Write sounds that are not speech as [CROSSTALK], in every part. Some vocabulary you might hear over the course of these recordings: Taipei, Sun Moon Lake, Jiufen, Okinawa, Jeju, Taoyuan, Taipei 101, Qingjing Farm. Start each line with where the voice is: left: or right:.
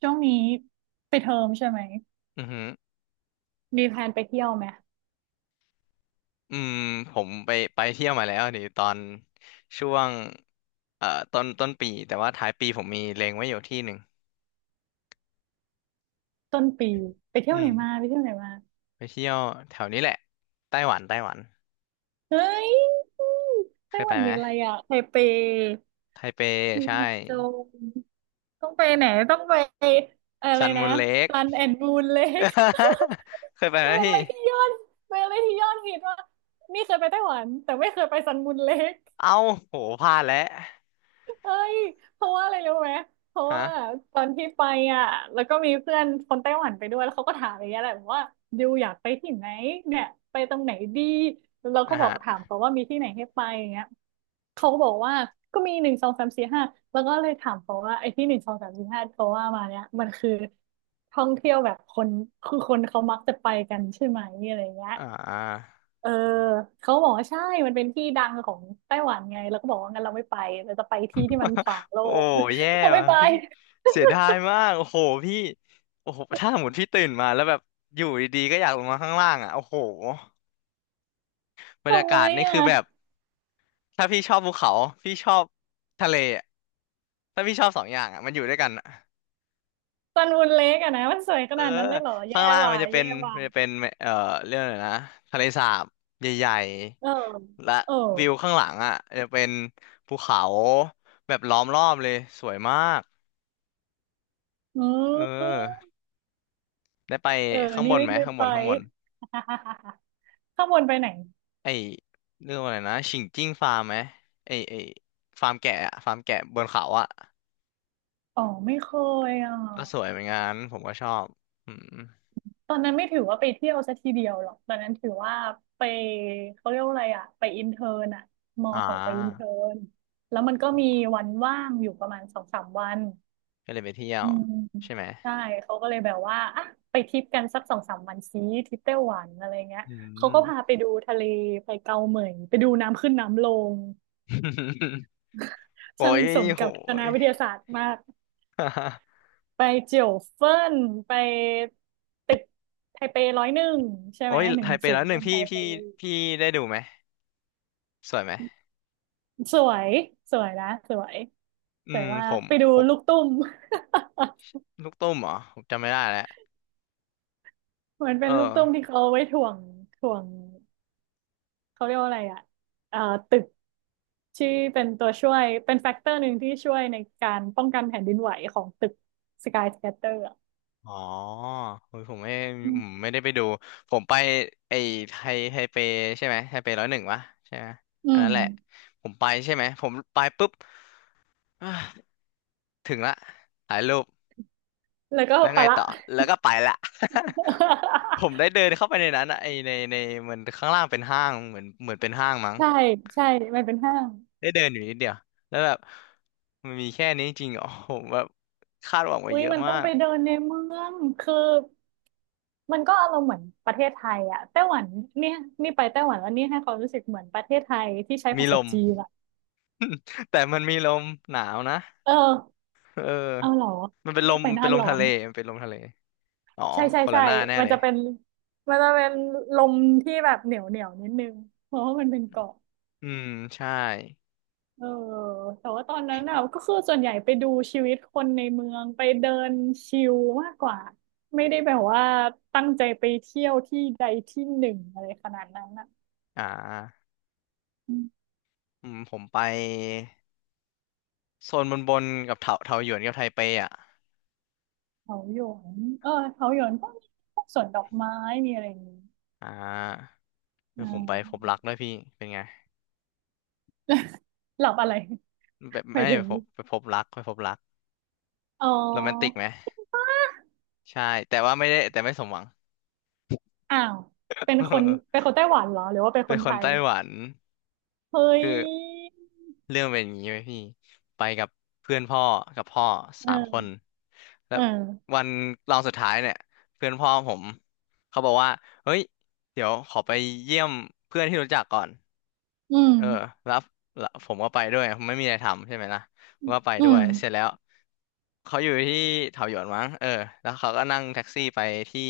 right: ช่วงนี้ไปดเทอมใช่ไหม
left: อือหือ
right: มีแพลนไปเที่ยวไหม
left: อืมผมไปเที่ยวมาแล้วดีตอนช่วงต้นปีแต่ว่าท้ายปีผมมีเล็งไว้อยู่ที่หนึ่ง
right: ต้นปีไปเที่ยว
left: อื
right: ไหน
left: ม
right: มาไปเที่ยวไหนมา
left: ไปเที่ยวแถวนี้แหละไต้หวันไต้หวัน
right: เฮ้ย
left: เค
right: ไต้
left: ย
right: ห
left: ไป
right: วัน
left: ไหม
right: มีอะไรอ่ะไทเป
left: ไทเป
right: มี
left: ใช่
right: แมวโจรต้องไปไหนต้องไปอะไร
left: ซัน
right: นะ
left: มูนเลค
right: ซันแอนด์มูนเลค
left: [LAUGHS] เคยไป
right: [LAUGHS]
left: ไหม
right: เป็นอะ
left: พี่
right: ไรที่ยอดเป็นอะไรที่ยอดฮิตว่ากนี่เคยไปไต้หวันแต่ไม่เคยไปซันมูนเลค
left: เอ้าโหพลาดแล้ว
right: เฮ้ยเพราะว่าอะไรรู้ไหมเพราะ
left: ฮะ
right: ว่าตอนที่ไปอ่ะแล้วก็มีเพื่อนคนไต้หวันไปด้วยแล้วเขาก็ถามอย่างเงี้ยแหละบอกว่าดิวอยากไปที่ไหนเนี่ยไปตรงไหนดีแล้วเรา
left: อ่า
right: ก็บอ
left: ฮะ
right: กถามเขาว่ามีที่ไหนให้ไปอย่างเงี้ยเขาก็บอกว่าก็มีหนึ่งสองสามสี่ห้าแล้วก็เลยถามเขาว่าไอ้ที่หนึ่งสองสามสี่ห้าเขาว่ามาเนี่ยมันคือท่องเที่ยวแบบคนคือคนเขามักจะไปกันใช่ไหมอะไรเงี้ย
left: อ่า
right: เออเขาบอกว่าใช่มันเป็นที่ดังของไต้หวันไงแล้วก็บอกว่างั้นเราไม่ไปเราจะไปที่ที่มันขวางโล
left: โอ้
right: ก
left: แย่
right: [LAUGHS] เขาไม่
left: ว่ะ
right: ไป
left: พี่เสียดายมากโอ้โหพี่โอ้โหถ้าสมมติพี่ตื่นมาแล้วแบบอยู่ดีๆก็อยากลงมาข้างล่างอ่ะโอ้โหบรรยา
right: ทำ
left: กา
right: ไม
left: ศนี่
right: อ่ะ
left: คือแบบถ้าพี่ชอบภูเขาพี่ชอบทะเลอะถ้าพี่ชอบสองอย่างอ่ะมันอยู่ด้วยกันอะ
right: ซันวูนเล็กอะนะมันสวยข
left: เออ
right: นาดนั้นเลยเหรอแย่
left: ข้างล่าง
right: ว่ะ
left: มันจะเป็
right: แย่
left: น
right: ว่ะ
left: มันจะเป็นเอ่อเรื่องอะไรนะทะเลสาบใหญ่
right: เออ
left: ๆและ
right: เออ
left: วิวข้างหลังอ่ะจะเป็นภูเขาแบบล้อมรอบเลยสวยมาก
right: อื
left: เอ
right: ม
left: อได้ไป
right: เออ
left: ข้างบ
right: นี่
left: น
right: ไม่
left: ไหม
right: ได้
left: ข้างบ
right: ไป
left: นข้างบน
right: [LAUGHS] ข้างบนไปไหน
left: ไอเรื่องอะไรนะฉิงจิ้งฟาร์มไหมไอฟาร์มแกะอะฟาร์มแกะบนเขาอะ
right: อ๋อไม่เคยอ่ะ
left: ก็สวยเหมือนกันผมก็ชอบอืม
right: ตอนนั้นไม่ถือว่าไปเที่ยวซะทีเดียวหรอกตอนนั้นถือว่าไปเขาเรียกว่าอะไรอะไปอินเทิร์นอะมอ
left: อ่
right: ส่งไปอิน
left: า
right: เทิร์นแล้วมันก็มี
left: โห
right: วันว่างอยู่ประมาณสองสามวัน
left: ก็เลยไปเที่ยว
right: อืม
left: ใช่ไหม
right: ใช่เขาก็เลยแบบว่าอ่ะไปทริปกันสักสองสามวันซีทริปไต้หวันอะไรเงี้ย
left: อื
right: เขา
left: ม
right: ก็พาไปดูทะเลไปเกาเหมยไปดูน้ำขึ้นน้ำลง
left: [LAUGHS] โอ้
right: ช่าง
left: ย
right: สม
left: โห
right: กับคณะ
left: ย
right: วิทยาศาสตร์มาก
left: [LAUGHS]
right: ไปเจียวเฟิ่นไปตึกไทเป101ใช่
left: โอ้
right: ไหม
left: ย
right: หนึ่
left: ไท
right: ง
left: เป
right: ศู
left: แล้
right: น
left: ว
right: ย์
left: หนึ่
right: เป็
left: ง
right: น
left: พี่
right: ไทเป
left: พี่พี่ได้ดูไหมสวยไหม
right: สวย สวยนะ สวย
left: อื
right: สวย
left: ม
right: มา
left: ผ
right: ก
left: ม
right: ไปดู
left: ผม
right: ลูกตุ้ม
left: ลูกตุ้มเหรอผมจำไม่ได้แล้ว
right: [LAUGHS] เหมือนเป็
left: เอ
right: น
left: อ
right: ลูกตุ้มที่เขาเอาไว้ถ่วงถ่วง เขาเรียกว่าอะไรอ่ะเอ่อตึก ที่เป็นตัวช่วย เป็นแฟกเตอร์หนึ่งที่ช่วยในการป้องกันแผ่นดินไหวของตึกสกายสแคตเตอร์อ่ะ
left: อ๋อเฮ้ยผมไม่
right: อืม
left: ไม่ได้ไปดู ผมไปไอ้ไทเปใช่ไหมไทเป101วะใช่ไหม
right: อื
left: อัน
right: ม
left: นั้นแหละผมไปใช่ไหมผมไปปุ๊บอ่ะถึงละถ่ายรูป
right: แล้วก็
left: แล้วไง
right: ปะละ
left: ต่อแล้วก็ไปละ [LAUGHS] ผม
right: [LAUGHS]
left: ได้เดินเข้าไปในนั้นอะไอในมันข้างล่างเป็นห้างเหมือนเป็นห้างมั้ง
right: ใช่ ใช่ มันเป็นห้าง
left: ได้เดินอยู่นิดเดียวแล้วแบบมันมีแค่นี้จริงๆอ๋อผมแบบคาดหวังไว้
right: อุ้ย
left: เยอะ
right: มัน
left: มา
right: ต้อง
left: ก
right: ไปเดินในเมืองคือ มันก็อารมณ์เหมือนประเทศไทยอะไต้หวันเนี่ยนี่ไปไต้หวันแล้วนี่ให้ความรู้สึกเหมือนประเทศไทยที่ใช้
left: มี
right: ภา
left: ล
right: ษา
left: ม
right: จีนอะ
left: [LAUGHS] แต่มันมีลมหนาวนะ
right: เออ
left: เออ
right: เอาเหรอ
left: มันเป็นล
right: นี่
left: ม
right: ไปหน้า
left: เป็นลม
right: ร้อ
left: ทะ
right: น
left: เลมันเป็นลมทะเลอ๋อ
right: ใช่ใช่
left: คนละ
right: ใช่
left: หน้าแน่
right: มัน
left: เลย
right: จะเป็นมันจะเป็นลมที่แบบเหนียวเหนียวนิดนึงเพราะว่ามันเป็นเกาะ
left: อืมใช่
right: เออแต่ว่าตอนนั้นอะก็คือส่วนใหญ่ไปดูชีวิตคนในเมืองไปเดินชิลมากกว่าไม่ได้แบบว่าตั้งใจไปเที่ยวที่ใดที่หนึ่งอะไรขนาดนั้นอะ
left: อ่าผมไปโซนบนกับเถาหยวนกับไทเปอ่ะ
right: เขาหยวนเออเขาหยวนก็มีพวกสวนดอกไม้ มีอะไรอย่างนี้
left: อ่าคือ
right: อ่า
left: ผมไปพบรักด้วยพี่เป็นไง
right: หลับอะไร
left: แบบ
right: [LAUGHS] ไป
left: ไม่
right: ถึ
left: ไป
right: ง
left: พบไปพบรัก
right: อ๋อ
left: โรแมนติกไหมใช่แต่ว่าไม่ได้แต่ไม่สมหวัง
right: อ้าว เป็นคนเป็นค
left: [LAUGHS]
right: นไต้หวันเหรอ หรือว่าเป็นค
left: เป็น
right: น
left: ค
right: ไท
left: น
right: ย
left: ไต้หวัน
right: เฮ้
left: คื
right: ย
left: อ เรื่องเป็นอย่างนี้ไหมพี่ไปกับเพื่อนพ่อกับพ่อ
right: เอ
left: สามคน
right: อ
left: แล้ว
right: เออ
left: วันรองสุดท้ายเนี่ยเพื่อนพ่อผมเขาบอกว่าเฮ้ยเดี๋ยวขอไปเยี่ยมเพื่อนที่รู้จักก่อน
right: อืม
left: เออแล้วแล้วผมก็ไปด้วยผมไม่มีอะไรทำใช่ไหมล่ะผมก็ไป
right: อื
left: ด้ว
right: ม
left: ยเสร็จแล้วเขาอยู่ที่เถาหยวนมั้งเออแล้วเขาก็นั่งแท็กซี่ไปที่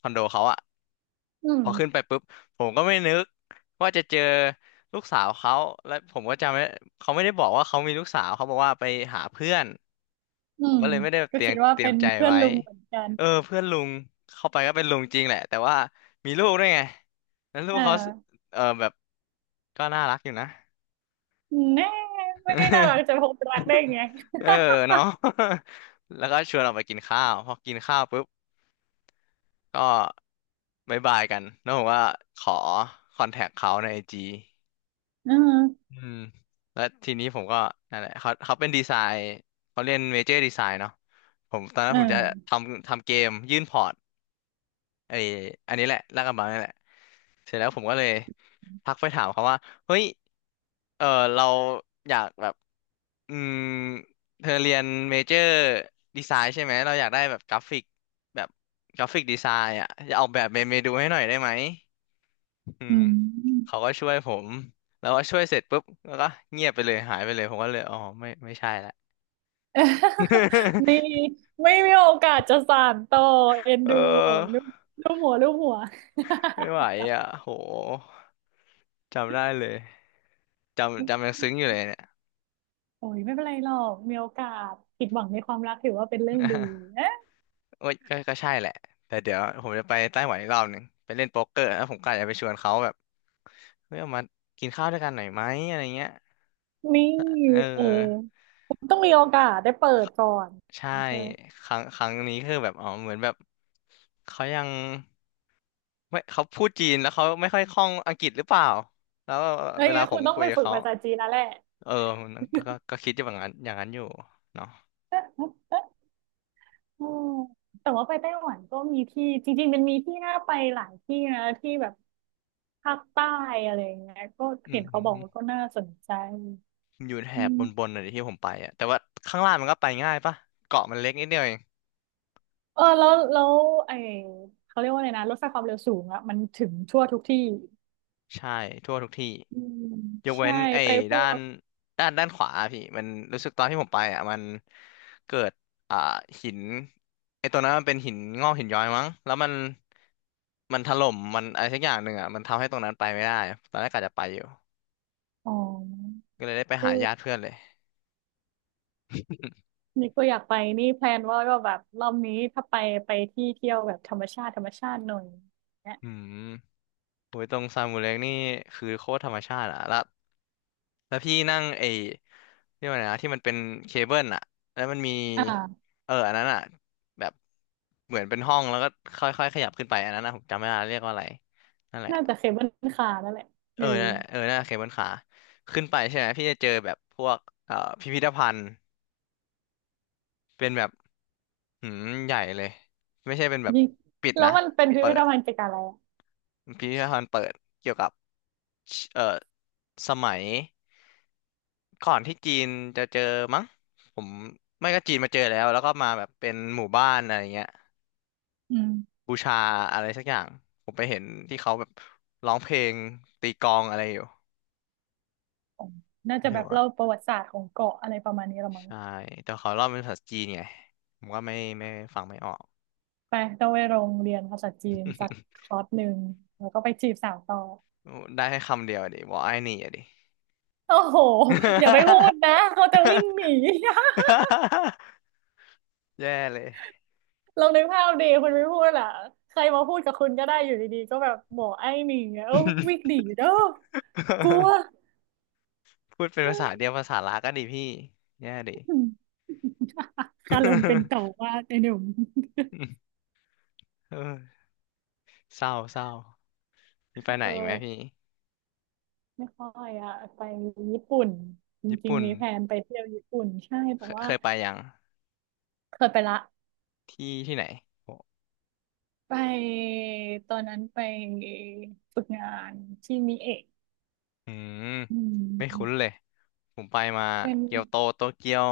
left: คอนโดเขาอะ
right: อื
left: พ
right: ม
left: อขึ้นไปปุ๊บผมก็ไม่นึกว่าจะเจอลูกสาวเขาและผมก็จำไม่เขาไม่ได้บอกว่าเขามีลูกสาวเขาบอกว่าไปหาเพื่อน
right: อื
left: ผม
right: ม
left: ก็เลยไม่ได้
right: ก็
left: เตรีย
right: คิ
left: ม
right: ดว่า
left: เตรีย
right: เป็
left: ม
right: น
left: ใจ
right: เพื่อน
left: ไว้
right: ลุงเหมือนกัน
left: เออเพื่อนลุงเข้าไปก็เป็นลุงจริงแหละแต่ว่ามีลูกด้วยไงแล้วลู
right: เ
left: กเขา
right: ออ
left: เออแบบก็น่ารักอยู่นะ
right: แน่ไม่ได้น่ารักจะพบรักได้
left: [LAUGHS]
right: ไง
left: เออเนาะ [LAUGHS] แล้วก็ชวนออกไปกินข้าวพอกินข้าวปุ๊บก็บายบายกันแล้วผมว่าขอคอนแทคเขาในIG
right: เออ
left: อืมแล้วทีนี้ผมก็นั่นแหละเขาเป็นดีไซน์เขาเรียนเมเจอร์ดีไซน์เนาะผมตอนนั้
right: เอ
left: นผมจะท
right: อ
left: ำทำเกมยื่นพอร์ตไออันนี้แหละลากกระบังนี่แหละเสร็จแล้วผมก็เลยทักไปถามเขาว่าเฮ้ยเออเราอยากแบบอืมเธอเรียนเมเจอร์ดีไซน์ใช่ไหมเราอยากได้แบบกราฟิกแบบกราฟิกดีไซน์อ่ะจะออกแบบเมนูให้หน่อยได้ไหม อื
right: อื
left: มเขา
right: ม
left: ก็ช่วยผมแล้วก็ช่วยเสร็จปุ๊บแล้วก็เงียบไปเลยหายไปเลยผมก็เลยอ๋อไม่ไม่ใช่ละ
right: [LAUGHS] มี
left: [LAUGHS]
right: ไม่มีโอกาสจะสานต่อเอ็น
left: เอ
right: ดูโอ้ลู
left: อ
right: กลูกหัวลูกหัว
left: ไม่ไหวอ่ะโหจำได้เลยจำยังซึ้งอยู่เลยเนี่ย
right: [LAUGHS] โอ้ยไม่เป็นไรหรอกมีโอกาสผิดหวังในความรักถือว่าเป็นเรื่องดี
left: [LAUGHS]
right: [LAUGHS] นะ
left: โอ้ยก็ใช่แหละแต่เดี๋ยวผมจะไปไต้หวันอีกรอบหนึ่งไปเล่นโป๊กเกอร์แล้วผมก็อาจจะไปชวนเขาแบบเฮ้ยเอามากินข้าวด้วยกันหน่อยไหมอะไรเงี้ย
right: นี่
left: เ
right: เออ
left: ออ
right: คุณต้องมีโอกาสได้เปิดก่อน
left: ใช่
right: ใช่ไหม
left: ครั้งนี้คือแบบอ๋อเหมือนแบบเขายัง ไม่เขาพูดจีนแล้วเขาไม่ค่อยคล่องอังกฤษหรือเปล่าแล้ว
right: แล้ว
left: เว
right: ยัง
left: ลา
right: ไง
left: ผ
right: คุ
left: ม
right: ณต้อง
left: คุย
right: ไป
left: กับ
right: ฝึก
left: เขา
right: ภาษาจีนแล้วแหละ
left: เออมันก็คิดอย่างนั้นอย่างนั้นอยู่เนาะ
right: [LAUGHS] อืมแต่ว่าไปไต้หวันก็มีที่จริงๆมันมีที่น่าไปหลายที่นะที่แบบภาคใต้อะไรอย่างเงี้ยก็
left: อื
right: เห็นเขาบอกว่า
left: ม
right: ก็น่าสนใจ
left: อยู่แถ
right: อื
left: บบน
right: ม
left: ๆน่ะดิที่ผมไปอ่ะแต่ว่าข้างล่างมันก็ไปง่ายปะเกาะมันเล็กนิดเดียวเอง
right: เออแล้วไอเขาเรียกว่าอะไรนะรถไฟความเร็วสูงอะมันถึงทั่วทุกที่
left: ใช่ทั่วทุกที่
right: อืม
left: ยก
right: ใช่
left: เว้นไอ้
right: ไปพ
left: ด้า
right: ว
left: น
right: ก
left: ด้านขวาอะพี่มันรู้สึกตอนที่ผมไปอ่ะมันเกิดอ่าหินไอ้ตัวนั้นมันเป็นหินงอกหินย้อยมั้งแล้วมันถล่มมันอะไรสักอย่างหนึ่งอ่ะมันทำให้ตรงนั้นไปไม่ได้ตอนแรกกะจะไปอยู่
right: อ๋อ
left: ก็เลยได้ไป
right: เอ
left: หา
right: อ
left: ญาติเพื่อนเลย
right: นี่ก็อยากไปนี่แพลนว่าก็แบบรอบนี้ถ้าไปไปที่เที่ยวแบบธรรมชาติธรรมชาติหน่อยเนี่ย
left: อืมโอ้ยตรงซามูเล็กนี่คือโคตรธรรมชาติอ่ะแล้ว แล้วพี่นั่งไอ้เรียกว่าไงนะที่มันเป็นเคเบิลอะแล้วมันมี
right: อ่า
left: เอออันนั้นอะแบบเหมือนเป็นห้องแล้วก็ค่อยๆขยับขึ้นไปอันนั้นนะผมจำไม่ได้เรียกว่าอะไรนั่นแหละ
right: น่าจะเคเบิลคาร์นั่นแหละ
left: เอ
right: เออ
left: อนั่นแหละเออนั่นแหละเคเบิลคาร์ขึ้นไปใช่ไหมพี่จะเจอแบบพวกพิพิธภัณฑ์เป็นแบบหืมใหญ่เลยไม่ใช่เป็นแบบ
right: ยิ่ง
left: ปิด
right: แล้
left: นะ
right: วมันเป็นพิ
left: เปิ
right: พิธ
left: ด
right: ภัณฑ์เกี่ยวกับอะไรอะ
left: พิพิธภัณฑ์เปิดเกี่ยวกับเอ่อสมัย ก่อนที่จีนจะเจอมั้งผมไม่ก็จีนมาเจอแล้วแล้วก็มาแบบเป็นหมู่บ้านอะไรเงี้ย
right: อืม
left: บูชาอะไรสักอย่างผมไปเห็นที่เขาแบบร้องเพลงตีกลองอะไรอยู่
right: อ๋อน่า
left: ไม่
right: จะ
left: ถื
right: แบ
left: อ
right: บ
left: ว่า
right: เล่าประวัติศาสตร์ของเกาะอะไรประมาณนี้ละมั้ง
left: ใช่แต่เขาเล่าเป็นภาษาจีนไงผมก็ไม่ฟังไม่ออก [LAUGHS]
right: ไปต้องไปโรงเรียนภาษาจีนสักคอร์สหนึ่งแล้วก็ไปจีบสาวต่อ
left: ได้แค่คำเดียวอะดิวอกไอ้นี่อะดิ [LAUGHS]
right: โอ้โหอย่าไปพูดนะเขาจะวิ่งหนี [LAUGHS]
left: แย่เลย
right: ลองนึกภาพดีคุณไม่พูดล่ะใครมาพูดกับคุณก็ได้อยู่ดีๆก็แบบหมอไอ้หนไงเอ้าวิ่งหนีเด้อกลัว
left: [LAUGHS] พูดเป็นภาษา
right: อ
left: เดียวภาษาลาก็ดีพี่แย่ดิ
right: ืมคารมเป็นต่อว่าไอ้หนุ่ม
left: [LAUGHS] เออ เศร้าเศร้ามีไปไหน
right: เอ
left: อีกไหมพี่
right: อไม่ค่อยอะไปญี่ปุ่นจ
left: ญี่
right: ริง
left: ปุ่น
right: ๆมีแผนไปเที่ยวญี่ปุ่นใช่
left: เค
right: แต่
left: ย
right: ว่า
left: เคยไปยัง
right: เคยไปละ
left: ที่ที่ไหนโอ้
right: ไปตอนนั้นไปฝึกงานที่มิเอะ
left: อืม
right: อื
left: ไม่คุ้นเล
right: ม
left: ยผมไปมา
right: เป็น
left: เกียวโตโตเกียว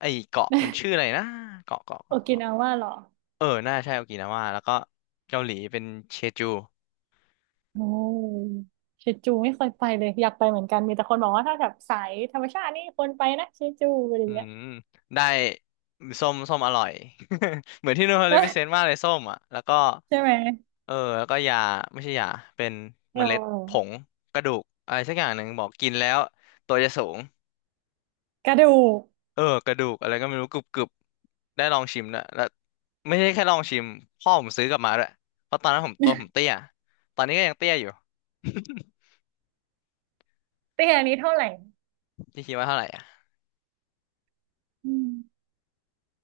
left: ไอเกาะมันชื่ออะ
right: [LAUGHS]
left: ไรนะเกาะเกาะ
right: โอ
left: เกาะ
right: กิ
left: เกาะ
right: นาว่าเหรอ
left: เออน่าใช่โอกินาวาแล้วก็เกาหลีเป็นเชจู
right: โอ้เชจูไม่เคยไปเลยอยากไปเหมือนกันมีแต่คนบอกว่าถ้าแบบสายธรรมชาตินี่ควรไปนะเชจูอะไรอ
left: อื
right: ย่างเงี้ย
left: มได้ส้มส้มอร่อย [LAUGHS] เหมือนที่นูนเขาเลยพิเซนต์มากเล
right: [LAUGHS]
left: ยส้มอ่ะแล้วก็
right: ใช่ไหม
left: เออแล้วก็ยาไม่ใช่ยาเป็น
right: เอ
left: เมล็ดผง
right: อ
left: กระดูกอะไรสักอย่างหนึ่งบอกกินแล้วตัวจะสูง
right: กระดูก
left: เออกระดูกอะไรก็ไม่รู้กรุบกรุบได้ลองชิมด้วแล้วไม่ใช่แค่ลองชิมพ่อผมซื้อกลับมาด้วยเพราะตอนนั้นผมตัวผมเตี้ยตอนนี้ก็ยังเตี้ยอยู่
right: เตี้ยนี้เท่าไหร่
left: [LAUGHS] พี่คิดว่าเท่าไหร่อ่ะ
right: อืม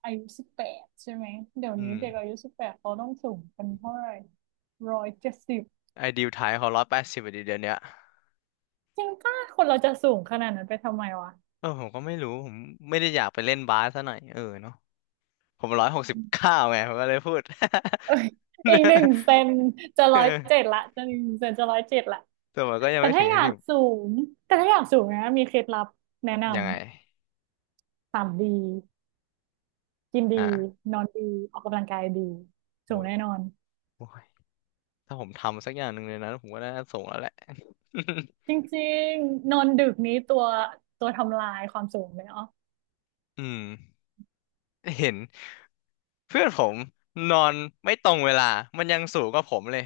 right: อายุสิบแปดใช่ไหมเดี๋ยว
left: อื
right: นี้
left: ม
right: เด็กอายุสิบแปดเขาต้องสูงกันเท่าไหร่170
left: ไอดิวไทยเขา180ดีเดี๋ยวเนี้ย
right: จริงป่ะคนเราจะสูงขนาดนั้นไปทำไมวะ
left: เออผมก็ไม่รู้ผมไม่ได้อยากไปเล่นบาสซะหน่อยเออเนาะผม169ไงผมก็เลยพูด
right: เอ้ย [LAUGHS] อีกหนึ่งเซนจะ
left: [LAUGHS] เอ
right: ร้
left: อ
right: อยเจ็ดละจะหนึ่งเซนจะร้อยเจ็ดละ
left: แต่มันก็ยัง
right: แต่
left: ไม่ถึ
right: ถ้า
left: ง
right: อ
left: ขั้น
right: ยาก
left: ที่
right: สูงแต่ถ้าอยากสูงนะมีเคล็ดลับแนะน
left: ยังไง
right: ำ ต่ำดีกินดี
left: ฮะ
right: นอนดีออกกำลังกายดี
left: โอ้
right: สูง
left: ย
right: แน่นอน
left: โอ้ยถ้าผมทำสักอย่างหนึ่งเลยนะผมก็น่าจะส่งแล้วแหละ [LAUGHS]
right: จริงๆนอนดึกนี้ตัวทำลายความสูงเลยเนาะ
left: อืมเห็น เพื่อนผมนอนไม่ตรงเวลา มันยังสูงกว่าผมเลย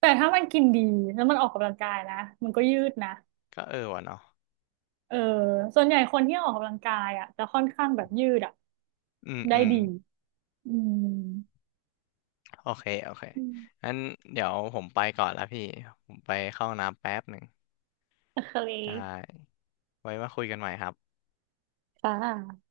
right: แต่ถ้ามันกินดีแล้วมันออกกำลังกายนะมันก็ยืดนะ
left: ก็เออวะเนาะ
right: เออส่วนใหญ่คนที่ออกกำลังกายอ่ะจะค่อนข้างแบบยืดอ่ะ
left: อืม
right: ได้
left: อืม
right: ดีอืม
left: โอเค โอเค
right: อืม
left: งั้นเดี๋ยวผมไปก่อนละพี่ ผมไปเข้าห้องน้ำแป๊บหนึ่ง
right: โอเ
left: ได
right: ค
left: ้ ไว้มาคุยกันใหม่ครับ
right: ค่ะ